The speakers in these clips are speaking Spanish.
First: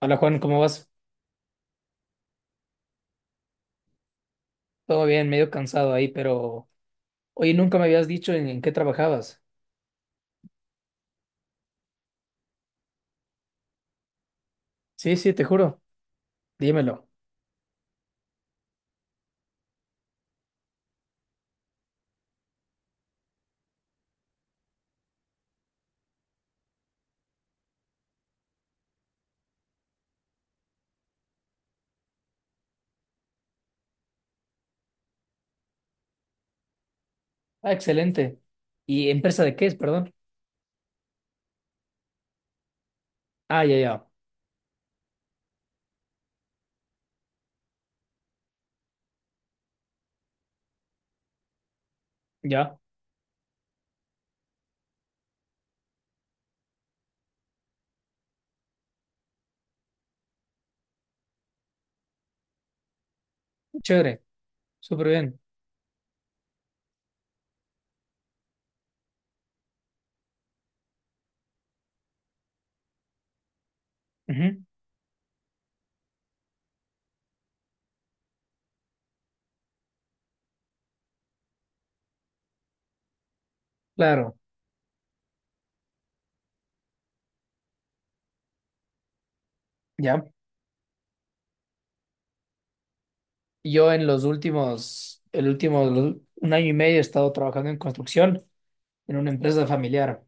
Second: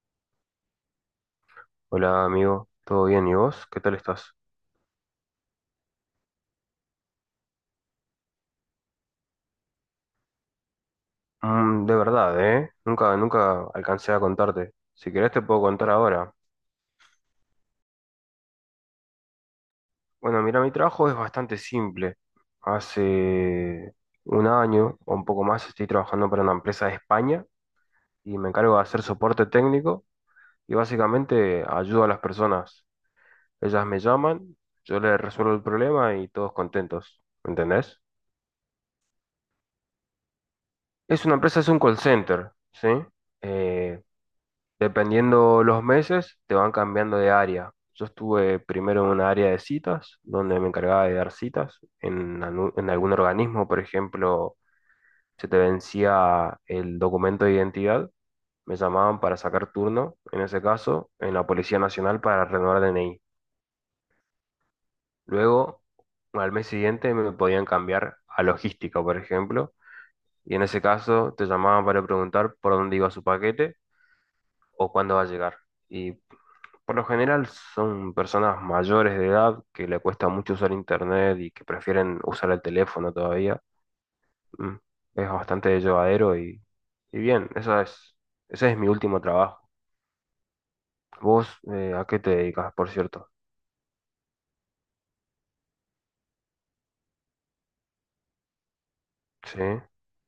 Hola Juan, ¿cómo vas? Hola amigo, ¿todo bien? ¿Y vos? ¿Qué tal estás? Todo bien, medio cansado ahí, pero oye, nunca me habías dicho en qué trabajabas. De verdad, ¿eh? Nunca alcancé a contarte. Si Sí, sí, querés te te puedo juro, contar ahora. dímelo. Bueno, mira, mi trabajo es bastante simple. Hace un año o un poco más estoy trabajando para una empresa de España y me encargo de hacer soporte técnico y básicamente ayudo a las personas. Ellas me llaman, yo les resuelvo el problema y todos contentos. ¿Me Ah, entendés? excelente. ¿Y empresa de qué es, perdón? Es una empresa, es un call center, ¿sí? Ah, ya, Eh, ya, Dependiendo los meses, te van cambiando de área. Yo estuve primero en una área de citas, donde me encargaba de dar citas ya. en algún organismo, por ejemplo, se te vencía el documento de identidad, me llamaban para sacar turno, en ese caso, en la Policía Nacional para renovar DNI. Chévere, súper bien. Luego, al mes siguiente me podían cambiar a logística, por ejemplo, y en ese caso te llamaban para preguntar por dónde iba su paquete Ujú, o cuándo va a llegar. Y por lo general son personas mayores de edad que le cuesta mucho usar internet y que prefieren usar el teléfono todavía. claro, Mm, Es bastante llevadero y bien, ese es mi último trabajo. ya. ¿Vos a qué te dedicas, por cierto? Yo en los últimos, el último, un año y medio he estado trabajando en construcción en una Sí, empresa familiar,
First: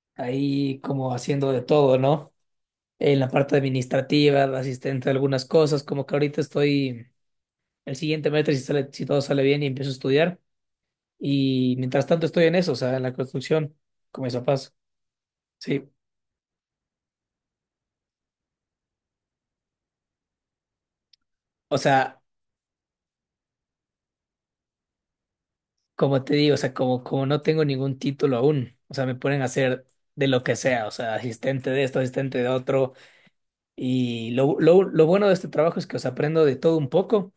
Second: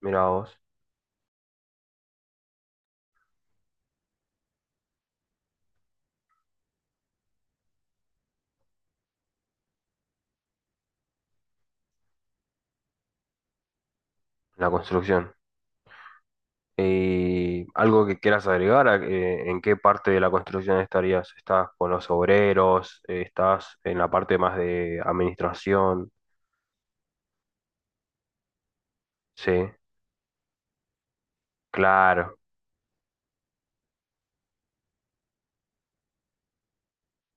mira vos, ahí como haciendo de todo, ¿no? En la parte administrativa, de asistente de algunas cosas, como que ahorita estoy el siguiente mes, si sale, si todo sale bien y empiezo a estudiar. Y mientras tanto estoy en eso, o sea, en la construcción, con mis la papás. construcción. Sí, ¿Y algo que quieras agregar? ¿En qué parte de la construcción estarías? ¿Estás o con los sea, obreros? ¿Estás en la parte más de administración? como te digo, o sea, como no tengo ningún título aún, o sea, me ponen a Sí, hacer de lo que sea, o sea, asistente de esto, asistente claro, de otro. Y lo bueno de este trabajo es que, os aprendo de todo un poco.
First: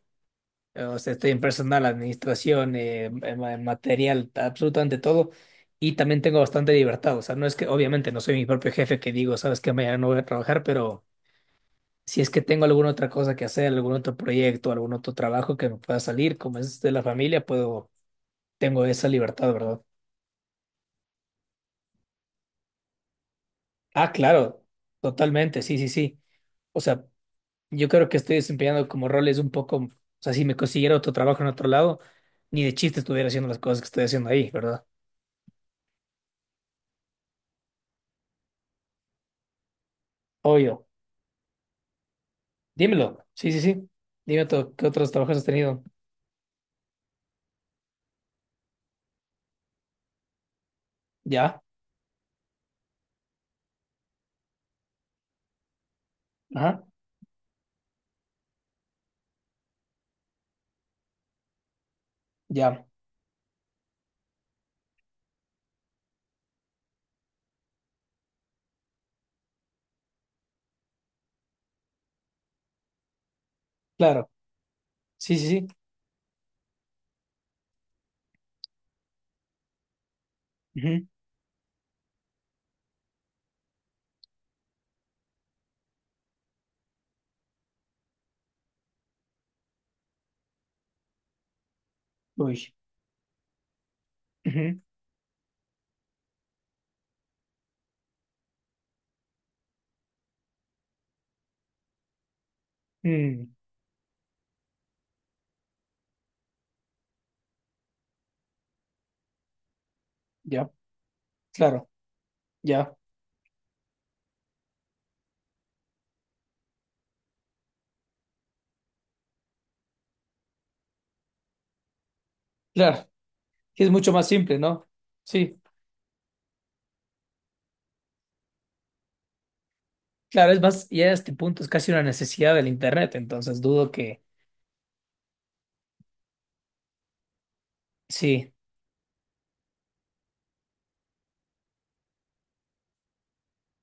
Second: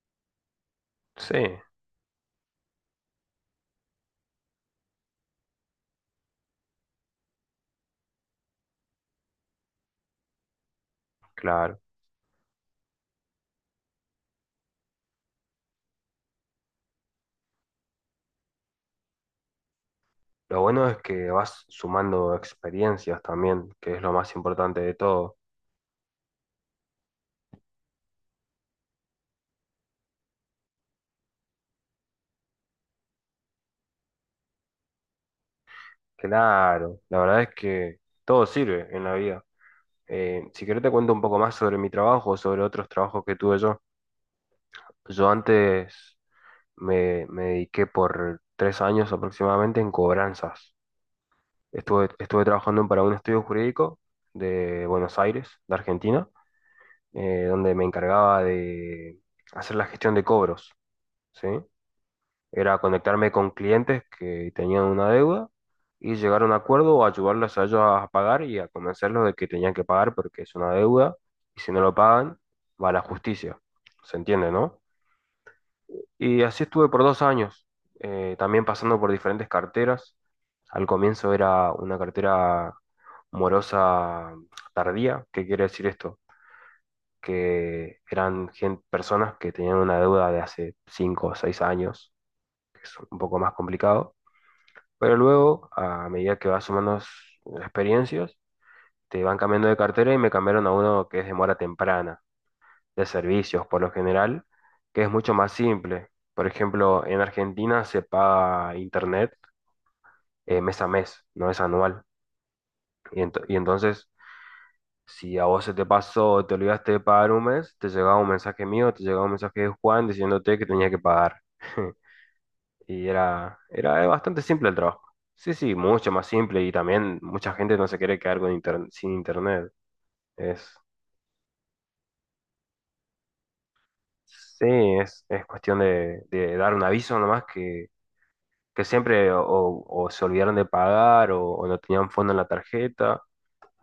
O sea, estoy sí, en personal, administración, en material, absolutamente todo. Y también tengo bastante libertad, o sea, no es que, obviamente, no soy mi propio jefe que digo, sabes que mañana no voy a trabajar, pero claro. si es que tengo alguna otra cosa que hacer, algún otro proyecto, algún otro trabajo que me pueda salir, como es de la familia, puedo, tengo esa libertad, ¿verdad? Lo bueno es que vas sumando experiencias también, que es Ah, lo más claro, importante de todo. totalmente, sí, sí, sí. O sea, yo creo que estoy desempeñando como roles un poco, o sea, si me consiguiera otro trabajo en otro lado, ni de chiste estuviera haciendo las cosas que estoy haciendo ahí, ¿verdad? Claro, la verdad es que todo sirve en la vida. Si querés Obvio. te cuento un poco más sobre mi trabajo, sobre otros Dímelo. trabajos que Sí, tuve sí, yo. sí. Dime tú, ¿qué otros Yo trabajos has tenido? antes me dediqué por 3 años aproximadamente en cobranzas. Ya. Estuve trabajando para un estudio jurídico de Buenos Aires, de Argentina, Ajá. Donde me encargaba de hacer la gestión de cobros, ¿sí? Era Ya. conectarme con clientes que tenían una deuda y llegar a un acuerdo o ayudarlos a ellos a pagar y a convencerlos de que tenían que pagar porque es una deuda y si no lo pagan va a la justicia. ¿Se Claro. entiende, no? Sí, sí, sí. Y así estuve por 2 años, también pasando por diferentes carteras. Al Ujú. comienzo era una cartera morosa tardía. ¿Qué quiere decir esto? Que eran personas que tenían una deuda de hace 5 o 6 años, Uy. que es un poco más complicado. Ujú. Pero luego, a medida que vas sumando experiencias, te van cambiando de cartera y me cambiaron a uno que es de mora temprana, de Mm. servicios por lo general, que es mucho más simple. Por ejemplo, en Argentina se paga internet Ya. mes a mes, no es Claro. anual. Ya. Y entonces, si a vos se te pasó o te olvidaste de pagar un mes, te llegaba un mensaje mío, te llegaba un mensaje de Juan diciéndote que tenías que pagar. Claro. Y era, Sí, es era mucho más bastante simple, simple el ¿no? trabajo. Sí, Sí, sí, mucho más simple y también mucha gente no se quiere quedar con sin internet. claro, es Es, más, ya a este punto es casi una necesidad del Internet, entonces dudo que... sí, es cuestión de dar un aviso nomás Sí, que siempre o se olvidaron de pagar o no tenían fondo en la tarjeta.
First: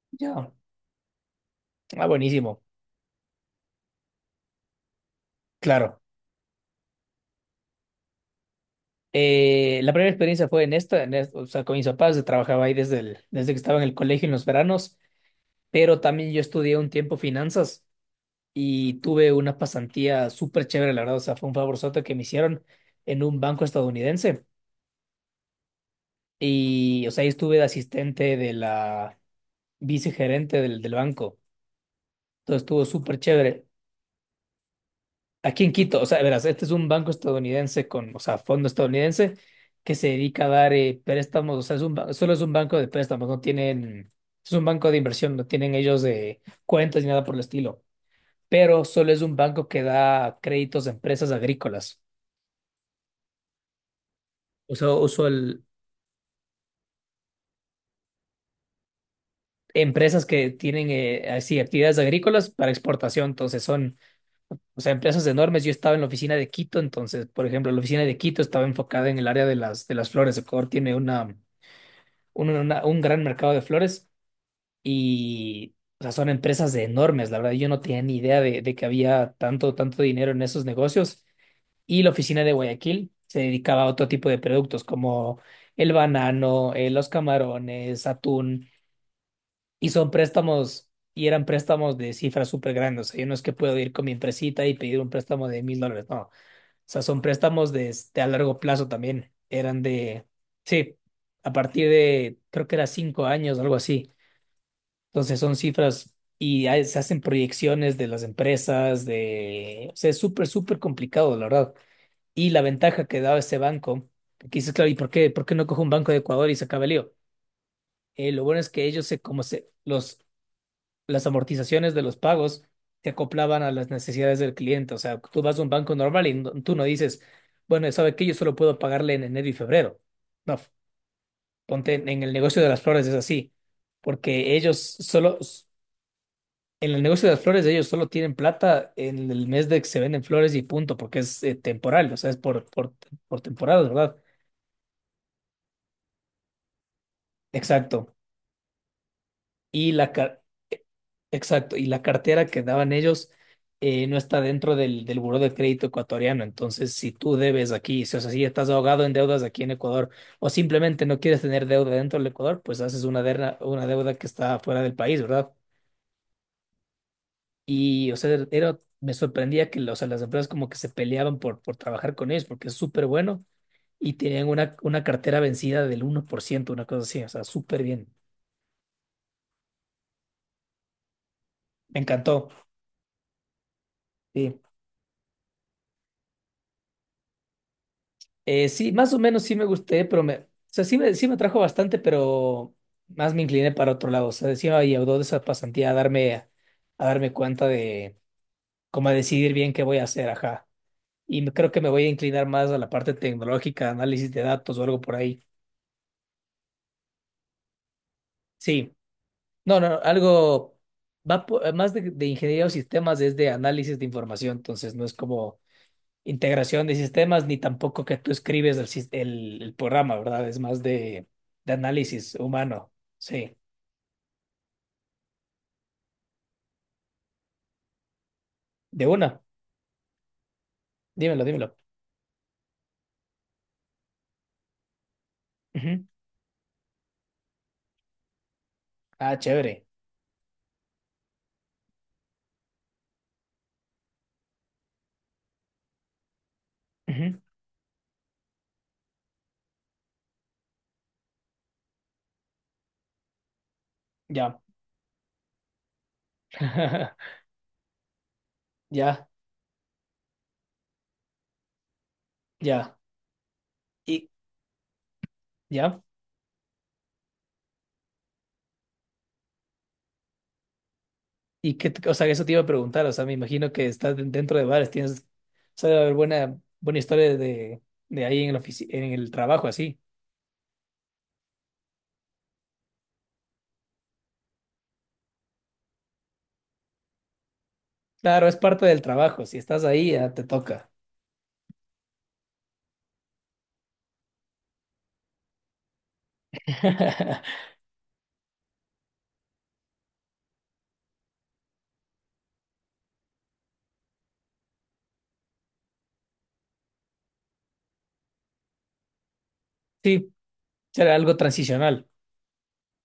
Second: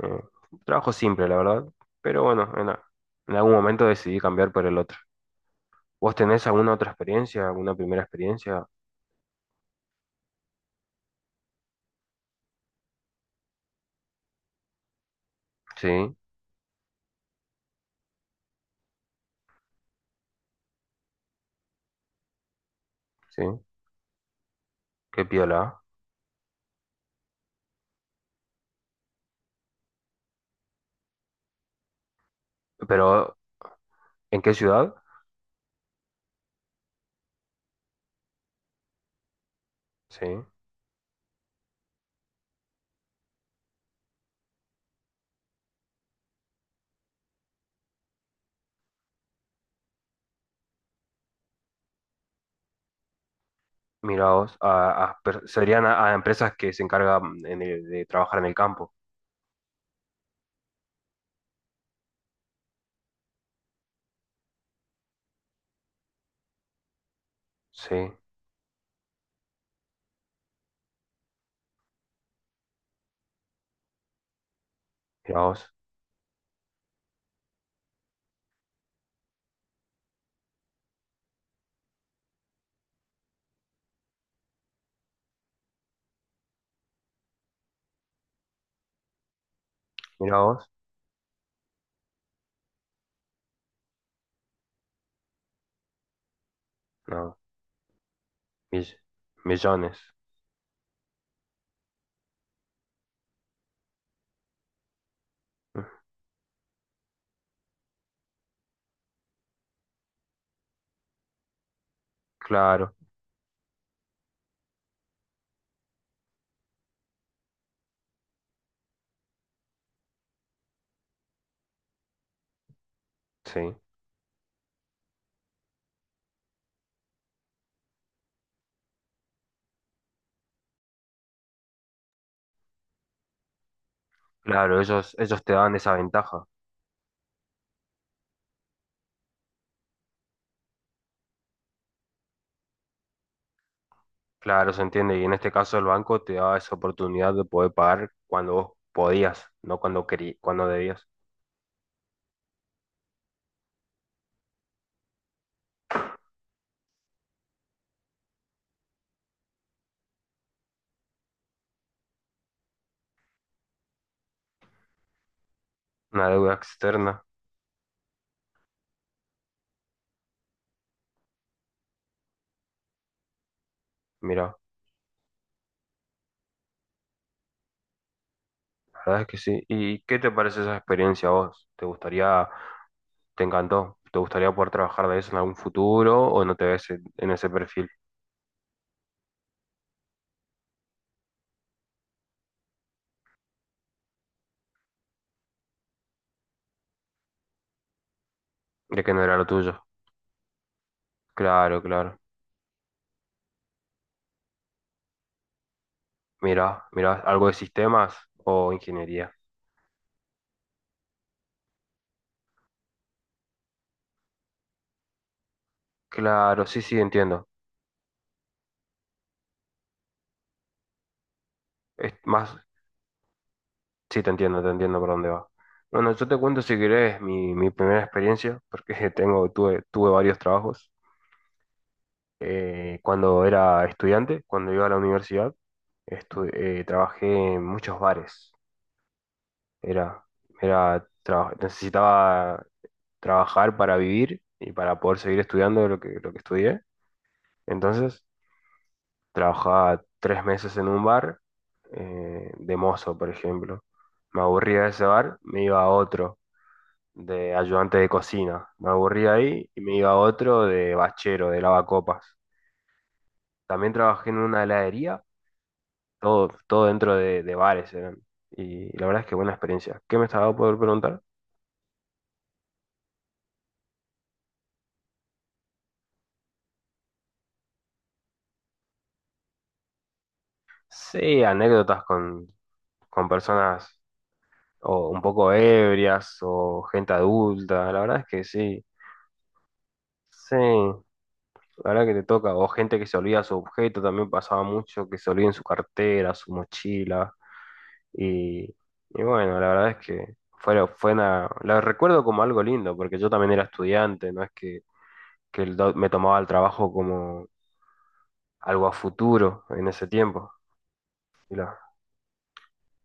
Eh, ya. Trabajo simple, la verdad. Ah, Pero bueno, buenísimo, en algún momento decidí cambiar por el otro. claro. ¿Vos tenés alguna otra experiencia, alguna primera experiencia? La primera experiencia fue en esta, o sea, con mis papás, yo trabajaba ahí desde, desde que estaba en el colegio en los veranos, Sí, pero también yo estudié un tiempo finanzas y tuve una pasantía súper chévere, la verdad, o sea, fue un favorzote que me hicieron en un sí, banco estadounidense qué piola. y, o sea, ahí estuve de asistente de la vicegerente del banco. Entonces estuvo súper Pero, chévere. ¿en qué ciudad? Aquí en Quito, o sea, verás, este es un banco estadounidense con, o sea, fondo estadounidense que se Sí. dedica a dar préstamos, o sea, solo es un banco de préstamos, no tienen, es un banco de inversión, no tienen ellos de cuentas ni nada por el estilo, pero solo es un banco que da créditos a empresas agrícolas, Mira vos, o sea, uso el, serían a empresas que se encargan de trabajar en el campo. empresas que tienen así actividades agrícolas para exportación, entonces son o sea, empresas enormes. Yo estaba en la oficina de Quito, entonces, por ejemplo, la Sí, oficina de mira Quito estaba enfocada en el área de de las flores. Ecuador tiene un gran mercado de flores vos, y, o sea, son empresas enormes. La verdad, yo no tenía ni idea de que había tanto, tanto dinero en esos negocios. Y la oficina de Guayaquil se dedicaba a otro tipo de productos como el banano, los camarones, atún. Y son mira vos. préstamos, y eran préstamos de cifras súper grandes. O sea, yo no es que puedo ir con mi empresita y pedir un préstamo de $1.000, no sea, son No, préstamos de, a largo plazo mill- también. Eran millones. de, sí, a partir de, creo que era 5 años, algo así. Entonces son Mm, cifras y se hacen proyecciones de las empresas, de, o sea, es súper, súper complicado, la verdad. Y la Claro, ventaja que daba ese banco, que dices, claro, ¿y por qué no cojo un banco de Ecuador y se acaba el lío? Lo bueno es que ellos se, como se, los las amortizaciones de los pagos se acoplaban a sí. las necesidades del cliente. O sea, tú vas a un banco normal y tú no dices, bueno, ¿sabe qué? Yo solo puedo pagarle en enero y febrero. No, ponte en el negocio de las flores es así, porque ellos Claro, ellos, solo, ellos te dan esa ventaja. en el negocio de las flores ellos solo tienen plata en el mes de que se venden flores y punto, porque es temporal, o sea, es por temporada, ¿verdad? Claro, se entiende. Y en este caso el banco te da esa oportunidad de poder pagar Exacto. cuando vos podías, no y cuando la, car- cuando debías. Exacto, y la cartera que daban ellos no está dentro del buró de crédito ecuatoriano. Entonces, si tú debes aquí, si, o sea, si estás ahogado en deudas aquí en Ecuador o simplemente no quieres tener deuda dentro del Ecuador, pues haces una deuda que está fuera del país, ¿verdad? Una deuda externa. Y, o sea, era, me sorprendía que o sea, las empresas como que se peleaban por trabajar con ellos porque es súper bueno y tenían Mira, una cartera vencida del 1% una cosa así, o sea, súper bien. la verdad es que sí. ¿Y qué te parece esa experiencia a vos? ¿Te Me encantó. gustaría? ¿Te encantó? ¿Te gustaría Sí. poder trabajar de eso en algún futuro o no te ves en ese perfil? Sí, más o menos sí me gusté, pero me, o sea, sí me atrajo bastante, pero más me incliné para otro lado. O sea, sí me ayudó de esa pasantía a darme, cuenta de De cómo a que no era lo decidir bien qué tuyo. voy a hacer, ajá. Y creo Claro, que me voy a claro. inclinar más a la parte tecnológica, análisis de datos o algo por ahí. Mira, mira, algo de sistemas o Sí, ingeniería. no, no, algo más de ingeniería o sistemas es de análisis de información, entonces no es como Claro, sí, integración de sí, sistemas, entiendo. ni tampoco que tú escribes el programa, ¿verdad? Es más de Es análisis más, humano. Sí, sí, te entiendo por dónde va. Bueno, yo te cuento si querés mi primera experiencia, porque de una. tengo, tuve varios trabajos. Dímelo, dímelo. Cuando era estudiante, cuando iba a la universidad, Ujú. Trabajé en muchos bares. Ah, chévere. Era, Necesitaba trabajar para vivir y para poder seguir estudiando lo que estudié. Ujú. Entonces, trabajaba 3 meses en un bar, de mozo, por ejemplo. Me Ya. aburría de ese bar, me iba a otro, de ayudante de cocina. Me Ya, aburría ahí y me iba a otro de bachero, de lavacopas. ya. También Y trabajé en una heladería, ya. todo dentro de bares eran. Y la verdad es que buena experiencia. ¿Qué me estaba por preguntar? Y qué, o sea, eso te iba a preguntar. O sea, me imagino que estás dentro de bares, tienes, o sea, debe haber buena, buena historia de, ahí en el en el trabajo, así. Sí, anécdotas con personas o un poco ebrias o gente adulta. La verdad es que Claro, es sí, parte del trabajo. Si estás ahí, ya te sí, toca. la verdad que te toca. O gente que se olvida su objeto, también pasaba mucho que se olviden su cartera, su mochila. Y, y bueno, la verdad es que fue la recuerdo como algo lindo, porque yo también era estudiante, no es que, me tomaba el trabajo como algo a futuro en ese Sí, tiempo. será algo Y la, transicional.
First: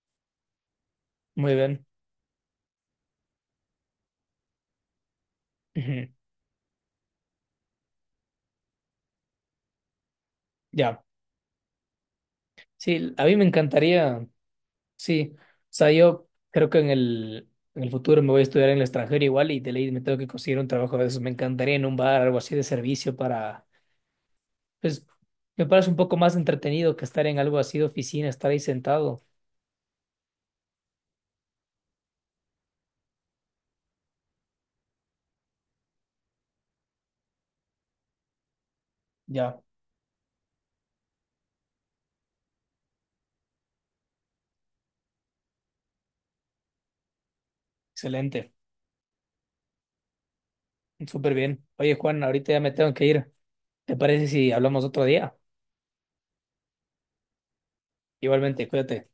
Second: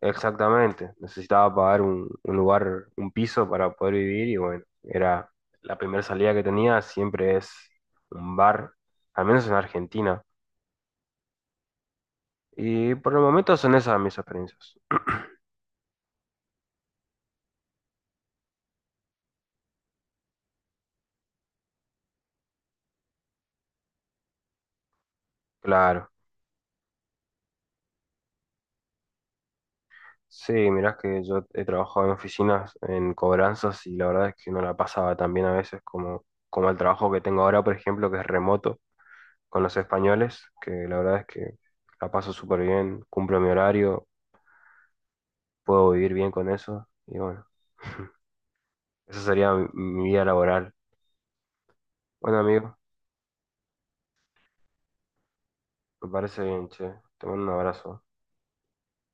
Exactamente, Muy necesitaba pagar bien. un lugar, un piso para poder vivir y bueno, era la primera Ujú, salida que tenía, siempre es un bar, al menos en Argentina. ya, Y por sí, el a mí me momento son esas mis encantaría, experiencias. sí, o sea, yo creo que en el futuro me voy a estudiar en el extranjero igual y de ley me tengo que conseguir un trabajo de esos, me encantaría en un bar, algo así de servicio para, pues, me parece un Claro, poco más entretenido que estar en algo así de oficina, estar ahí sentado, sí, mirás que yo he trabajado en oficinas, en cobranzas y la verdad es que no la pasaba tan bien a veces como el trabajo que tengo ahora, por ejemplo, que es remoto ya, con los españoles, que la verdad es que la paso súper bien, cumplo mi horario, puedo vivir bien con eso y bueno. excelente, Esa sería mi vida laboral. súper bien. Oye, Juan, Bueno, ahorita ya me amigo, tengo que ir, ¿te parece si hablamos otro día? me parece bien, che. Te mando un abrazo. Igualmente, cuídate.